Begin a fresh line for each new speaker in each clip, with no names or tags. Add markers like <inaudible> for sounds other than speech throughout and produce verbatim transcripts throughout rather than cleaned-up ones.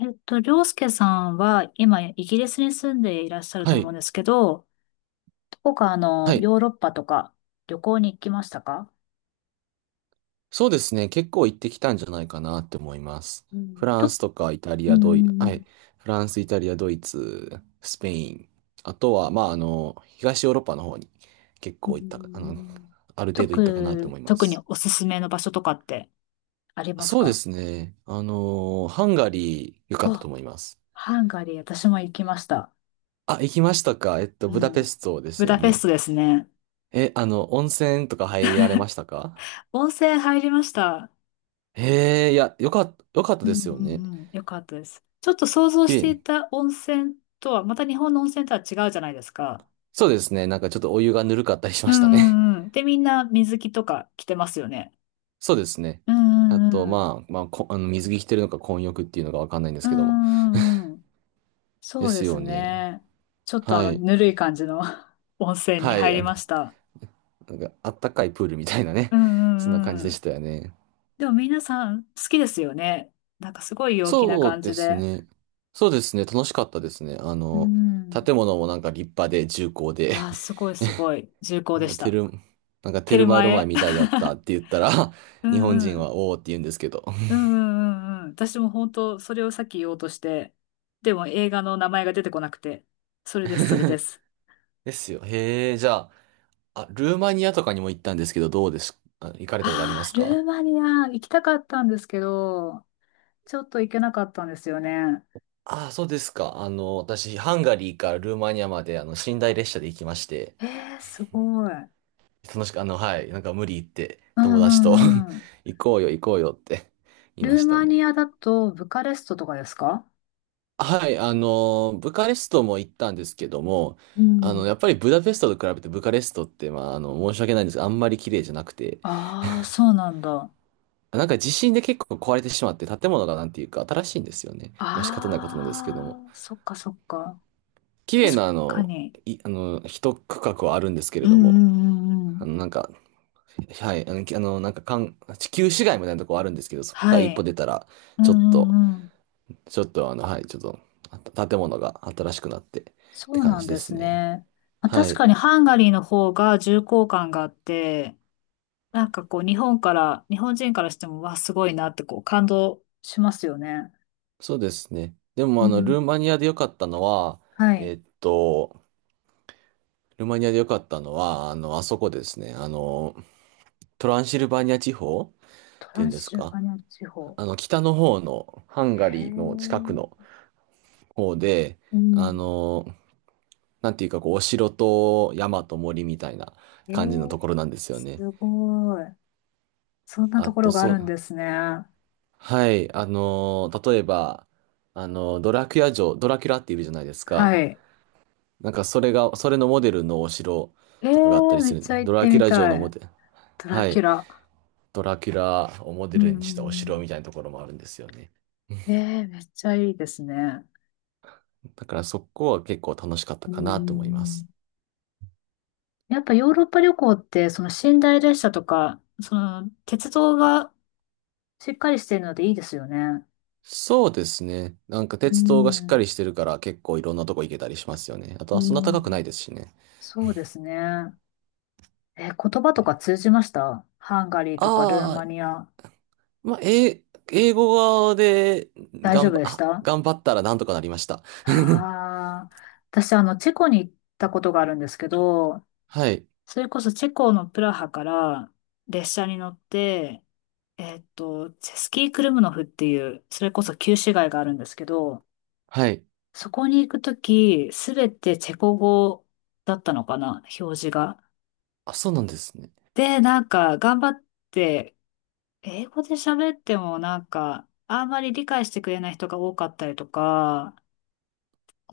えっと、りょうすけさんは今イギリスに住んでいらっしゃると
は
思うん
い。
ですけど、どこかあの
はい。
ヨーロッパとか旅行に行きましたか？
そうですね。結構行ってきたんじゃないかなって思います。
うん、
フラン
と、
スとかイタリ
う
ア、ドイ、は
ん、
い。フランス、イタリア、ドイツ、スペイン。あとは、まあ、あの、東ヨーロッパの方に結
う
構行ったか、あの、
ん。
ある程度行ったかなと
特、
思いま
特に
す。
おすすめの場所とかってあります
そうで
か？
すね。あの、ハンガリー良かったと
あ、
思います。
ハンガリー、私も行きました。
あ、行きましたか。えっと、
う
ブダペ
ん、
ストで
ブ
すよ
ダペス
ね。
トですね。
え、あの、温泉とか入られましたか？
温泉入りました。
へえ、いや、よかった、よかった
うん、
ですよ
う
ね。
んうんよかったです。ちょっと想像
綺
して
麗。
いた温泉とは、また日本の温泉とは違うじゃないですか。
そうですね。なんかちょっとお湯がぬるかったりし
う
ましたね。
んうんうん。で、みんな水着とか着てますよね。
<laughs> そうですね。
う
あ
んう
と、
んうん。
まあ、まあ、こ、あの、水着着てるのか混浴っていうのがわかんないんで
う
すけども。
んうんうん。
で
そうで
す
す
よね。
ね。ちょっとあ
は
の、
い。
ぬるい感じの <laughs> 温泉に
はい。
入
あ
り
の
ました。
なんか、あったかいプールみたいなね。
う
<laughs> そんな感
ん
じ
うん
で
う
し
ん。
たよね。
でも皆さん好きですよね。なんかすごい陽気な
そう
感
で
じ
す
で。
ね。そうですね。楽しかったですね。あ
う
の、
ん。
建物もなんか立派で重厚で、
あー、
<laughs>
すごいすごい。重厚
なん
で
か
し
テ
た。
ル、なんかテ
テ
ル
ル
マエ
マ
ロマエ
エ。
み
<laughs>
たいやったって言ったら、
う
<laughs> 日本
んう
人
ん。
はおーって言うんですけど。
うんうんうんうん。私も本当それをさっき言おうとして、でも映画の名前が出てこなくて、それです、それで
<laughs>
す。
ですよ。へえ、じゃあ、あ、ルーマニアとかにも行ったんですけど、どうです？あ行かれたことありま
あ
す
あ、ル
か？
ーマニア行きたかったんですけど、ちょっと行けなかったんですよね。
ああ、そうですか。あの、私、ハンガリーからルーマニアまで、あの、寝台列車で行きまして、
ええー、すごい。うん
楽しく、あの、はい、なんか無理言って、
う
友達と
んうん。
<laughs> 行こうよ、行こうよって <laughs> 言い
ル
ま
ー
した
マ
ね。
ニアだとブカレストとかですか？
はい、あの、ブカレストも行ったんですけども、
う
あの、
ん。
やっぱりブダペストと比べてブカレストって、まあ、あの、申し訳ないんですが、あんまり綺麗じゃなくて、
ああ、そうなんだ。
なんか地震で結構壊れてしまって、建物がなんていうか新しいんですよね。まあ仕方ないことなんですけども。
ああ、そっかそっか。
綺麗
確
なあ
か
の、
に。
い、あの、一区画はあるんですけ
う
れ
んう
ども、
んうんう
あ
ん。
の、なんか、はい、あの、きあのなんか、かん、地球市街みたいなとこあるんですけど、そこか
は
ら一歩
い。
出たら、
うん
ちょっ
う
と、
んうん。
ちょっとあの、はい、ちょっと、あ建物が新しくなってっ
そ
て
う
感
なん
じで
で
す
す
ね。
ね。まあ
は
確
い、
かにハンガリーの方が重厚感があって、なんかこう、日本から、日本人からしても、わあ、すごいなってこう、感動しますよね。
そうですね。で
う
も、あの、
ん。
ルーマニアで良かったのは、
はい。
えっと、ルーマニアで良かったのは、あの、あそこですね、あの、トランシルバニア地方っ
トラ
ていうん
ン
です
シル
か、
バニア地方。
あの、北の方のハンガ
へ
リーの近く
え、
の、方で、
うん。
あの、なんていうか、こう、お城と山と森みたいな
え
感じの
ー、
ところなんですよね。
すごい。そんな
あ
とこ
と、
ろがあ
そ
るん
う、
ですね。
はい、あの、例えば、あの、ドラキュラ城、ドラキュラっているじゃないです
は
か。
い。
なんか、それが、それのモデルのお城
え
とかがあった
ー、
り
め
す
っ
る。
ちゃ行
ド
っ
ラ
て
キュ
み
ラ城
た
のモ
い。
デル、
ドラ
は
キュ
い、
ラ。
ドラキュラをモ
う
デル
んう
にしたお城
ん
みたいなところもあるんですよね。
うん。えー、めっちゃいいですね。
だから、そこは結構楽しかった
うんう
か
んう
なと思いま
ん。
す。
やっぱヨーロッパ旅行って、その寝台列車とか、その鉄道がしっかりしているのでいいですよね。
そうですね。なんか
う
鉄道がしっかり
ん、
してるから結構いろんなとこ行けたりしますよね。あと
う
はそんな高くない
ん。
ですしね。
そうですね。え、言葉とか通じましたハンガリーとかルー
あ
マ
あ、
ニア。
まあ、英英語で
大丈
頑
夫
張、
でし
あ、
た？
頑張ったらなんとかなりました。<laughs>
ああー、私、あの、チェコに行ったことがあるんですけど、
はい。
それこそチェコのプラハから列車に乗って、えっと、チェスキークルムノフっていう、それこそ旧市街があるんですけど、
はい。
そこに行くとき、すべてチェコ語だったのかな、表示が。
あ、そうなんですね。
で、なんか、頑張って、英語で喋っても、なんか、あんまり理解してくれない人が多かったりとか、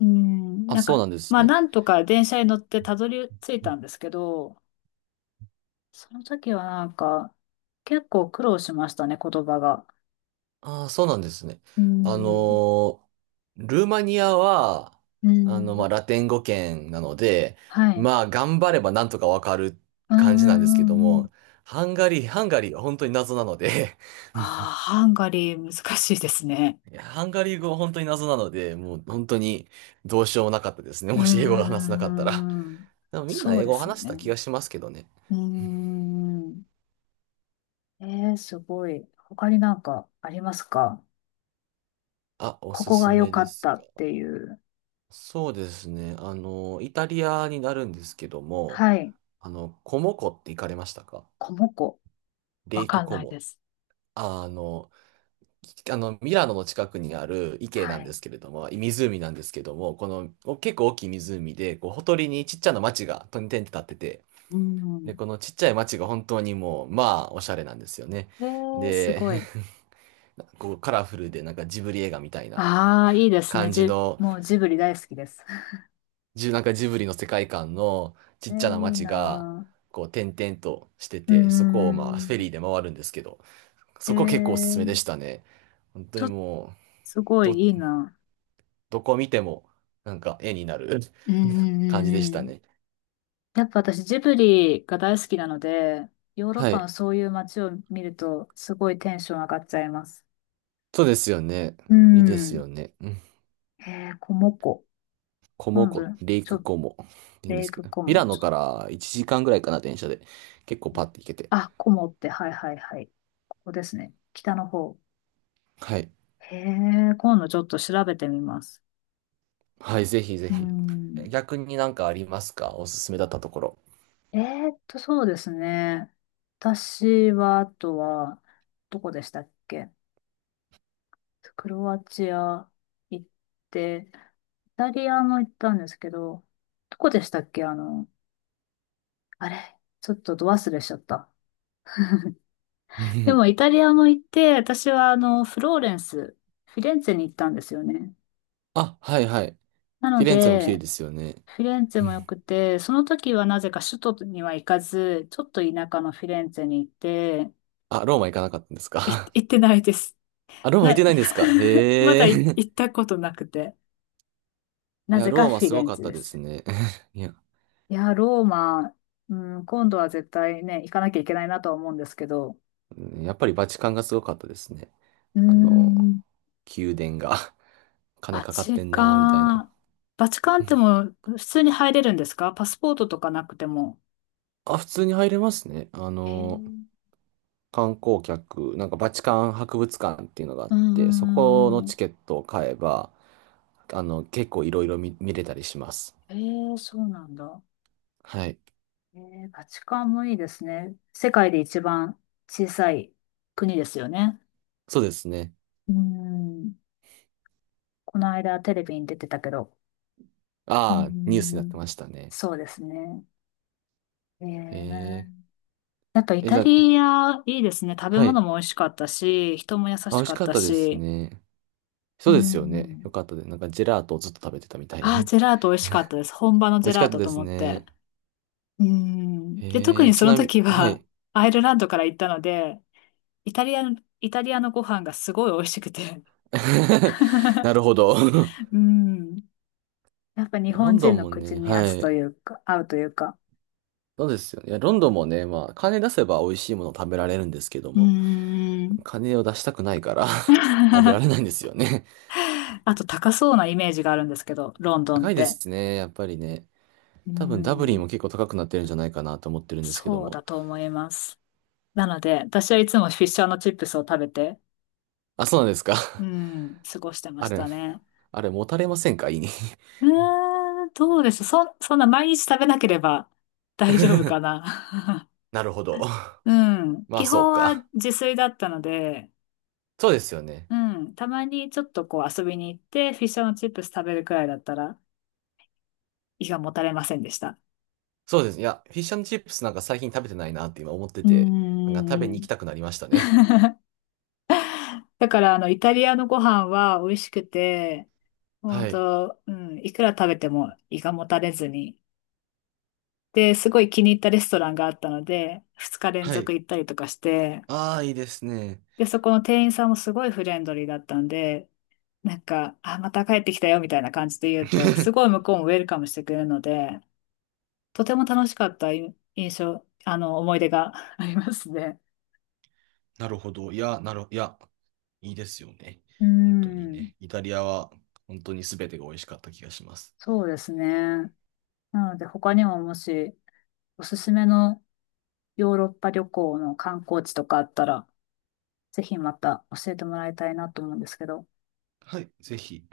うん、
あ、
なん
そう
か、
なんです
まあ、
ね。
なんとか電車に乗ってたどり着いたんですけど、その時はなんか、結構苦労しましたね、言葉が。
ああ、そうなんですね。
う
あの
ん、
ールーマニアは、
う
あの、ま
ん、
あ、ラテン語圏なので、
はい。
まあ、頑張ればなんとかわかる
うん、
感じなん
う
ですけど
ん、うん。
も、ハンガリー、ハンガリーは本当に謎なので、
ああ、ハンガリー難しいですね。
いや、ハンガリー語は本当に謎なので、もう本当にどうしようもなかったですね。
うん、
も
う
し英語が話せなかったら。
んうんうん
でもみんな
そう
英
で
語を
すよ
話した
ね。
気がしますけどね。
うん。えー、すごい。他になんかありますか？
あ、お
こ
す
こが
す
良
め
か
で
っ
す
た
か。
っていう。
そうですね。あの、イタリアになるんですけども、
はい。
あの、コモ湖って行かれましたか？
コモコ。
レ
わ
イク
かん
コ
ないで
モ。
す。
あの、きあの、ミラノの近くにある池な
は
んで
い。
すけれども、湖なんですけども、このお結構大きい湖で、こう、ほとりにちっちゃな町が点々と立ってて、
う
で、
ん。
このちっちゃい町が本当にもう、まあ、おしゃれなんですよね。
えー、す
で、
ごい。
<laughs> こうカラフルでなんかジブリ映画みたいな
ああ、いいですね。
感じ
じ、
の、
もうジブリ大好きです。<laughs>
じなんかジブリの世界観のち
えー、
っちゃな
いい
町が、
な
こう、点々として
ー。うー
て、そこをまあ、フェ
ん。
リーで回るんですけど、
え
そこ結構おすすめで
ー、
したね。本当
ちょ
に
っと、
もう、
すご
ど、
いいいな
どこ見ても、なんか絵になる
ぁ。うんうん
感じで
うん
し
う
た
ん。
ね。
やっぱ私ジブリが大好きなので、ヨーロッ
は
パの
い。
そういう街を見ると、すごいテンション上がっちゃいます。
そうですよね。
う
いいです
ん。
よね。うん、
えー、こもこ。
コ
な
モ
んで、
湖、レイ
ち
ク
ょ、
コモって言うんで
レイ
すけ
ク
ど、
コ
ミ
モ
ラ
ン
ノ
ズ。
からいちじかんぐらいかな、電車で。結構パッて行けて。
あ、こもって、はいはいはい。ここですね。北の方。
はい。
へえ、今度ちょっと調べてみます。
はい、ぜひぜ
う
ひ。
ん。
逆になんかありますか？おすすめだったところ。
えーっと、そうですね。私は、あとは、どこでしたっけ？クロアチア行って、イタリアも行ったんですけど、どこでしたっけ？あの、あれ、ちょっとど忘れしちゃった。でもイ
<laughs>
タリアも行って、私はあの、フローレンス、フィレンツェに行ったんですよね。
あ、はいはい。
な
フ
の
ィレンツェも綺
で、
麗ですよね。
フィレンツェも良
<laughs>
くて、その時はなぜか首都には行かず、ちょっと田舎のフィレンツェに行って、
あ、ローマ行かなかったんです
い
か？
行っ
<laughs>
てないです。
あ、ローマ行っ
な、
てないんですか？
<laughs> ま
へ
だい
え。
行ったことなくて。
<laughs> い
な
や、
ぜ
ロ
か
ーマ
フィ
す
レ
ご
ン
かっ
ツェ
た
で
です
す。
ね。<laughs> いや、
いや、ローマ、うん、今度は絶対ね、行かなきゃいけないなとは思うんですけど、
うん、やっぱりバチカンがすごかったですね。
う
あの、
ん、
宮殿が <laughs> 金
バ
かかって
チ
んなーみたい
カ
な。
ン。バチカンってもう普通に入れるんですか？パスポートとかなくても。
あ、普通に入れますね。あ
え
の、
ー、
観光客、なんかバチカン博物館っていうのがあっ
うんう
て、そこ
んう
の
んうん。
チケットを買えば、あの、結構いろいろ見、見れたりします。
えーそうなんだ。
はい。
えーバチカンもいいですね。世界で一番小さい国ですよね。
そうですね。
うん。この間テレビに出てたけど。う
ああ、ニュースになって
ん。
ましたね。
そうですね。
え
ええやっぱイ
ー、え、
タ
じゃあ、
リアいいですね。食べ
は
物
い。
も美味しかったし、人も優
あ、美
し
味し
かっ
かっ
た
たです
し。
ね。
う
そうですよね。よ
ん。
かったです。なんかジェラートをずっと食べてたみたいな
ああ、
ね。
ジェラート美味しかったです。本場の
美
ジェ
味し
ラ
か
ー
った
ト
で
と
す
思って。
ね。
うん。で、特
え
に
ー、
そ
ち
の
なみに、
時
は
は、
い。
<laughs> アイルランドから行ったので、イタリアの、イタリアのご飯がすごい美味しくて。
<laughs> な
<laughs>
るほど。<laughs>
うん。やっぱ日
ロ
本
ンド
人
ン
の
も
口
ね、
に合
は
つと
い。
いうか、合うというか。
そうですよね。いや、ロンドンもね、まあ、金出せば美味しいもの食べられるんですけど
う
も、
ん。
金を出したくないから <laughs> 食べら
<laughs>
れないんですよね。
あと高そうなイメージがあるんですけど、ロンドンっ
高いで
て。
すね、やっぱりね。
う
多分ダブリン
ん。
も結構高くなってるんじゃないかなと思ってるんですけど
そうだ
も。
と思います。なので、私はいつもフィッシャーのチップスを食べて、
あ、そうなんですか。
う
<laughs>
ん、過ごしてま
あ
し
れ、
たね。
あれ、持たれませんか？胃に。
うーん、どうでしょう。そ、そんな毎日食べなければ <laughs> 大丈夫か
<laughs>
な。
なるほど。<laughs>
<laughs> うん。
まあ、
基
そう
本は
か。
自炊だったので、
そうですよね。
うん。たまにちょっとこう遊びに行って、フィッシュチップス食べるくらいだったら、胃がもたれませんでした。
そうです。いや、フィッシュチップスなんか最近食べてないなって今思って
う
て、なんか食べ
ー
に行
ん。
きたくなりましたね。
<laughs> だから、あの、イタリアのご飯は美味しくて、本
はい。
当、うん、いくら食べても胃がもたれずに。で、すごい気に入ったレストランがあったので、ふつか連
は
続
い。
行ったりとかして、
ああ、いいですね。
で、そこの店員さんもすごいフレンドリーだったんで、なんか、あ、また帰ってきたよみたいな感じで言うと、すご
<laughs>
い向こうもウェルカムしてくれるので、とても楽しかったい印象、あの、思い出が <laughs> ありますね。
なるほど。いや、なる、いや、いいですよね。
う
本当に
ん、
ね。イタリアは本当に全てが美味しかった気がします。
そうですね。なので、他にももし、おすすめのヨーロッパ旅行の観光地とかあったら、ぜひまた教えてもらいたいなと思うんですけど。
はい、ぜひ。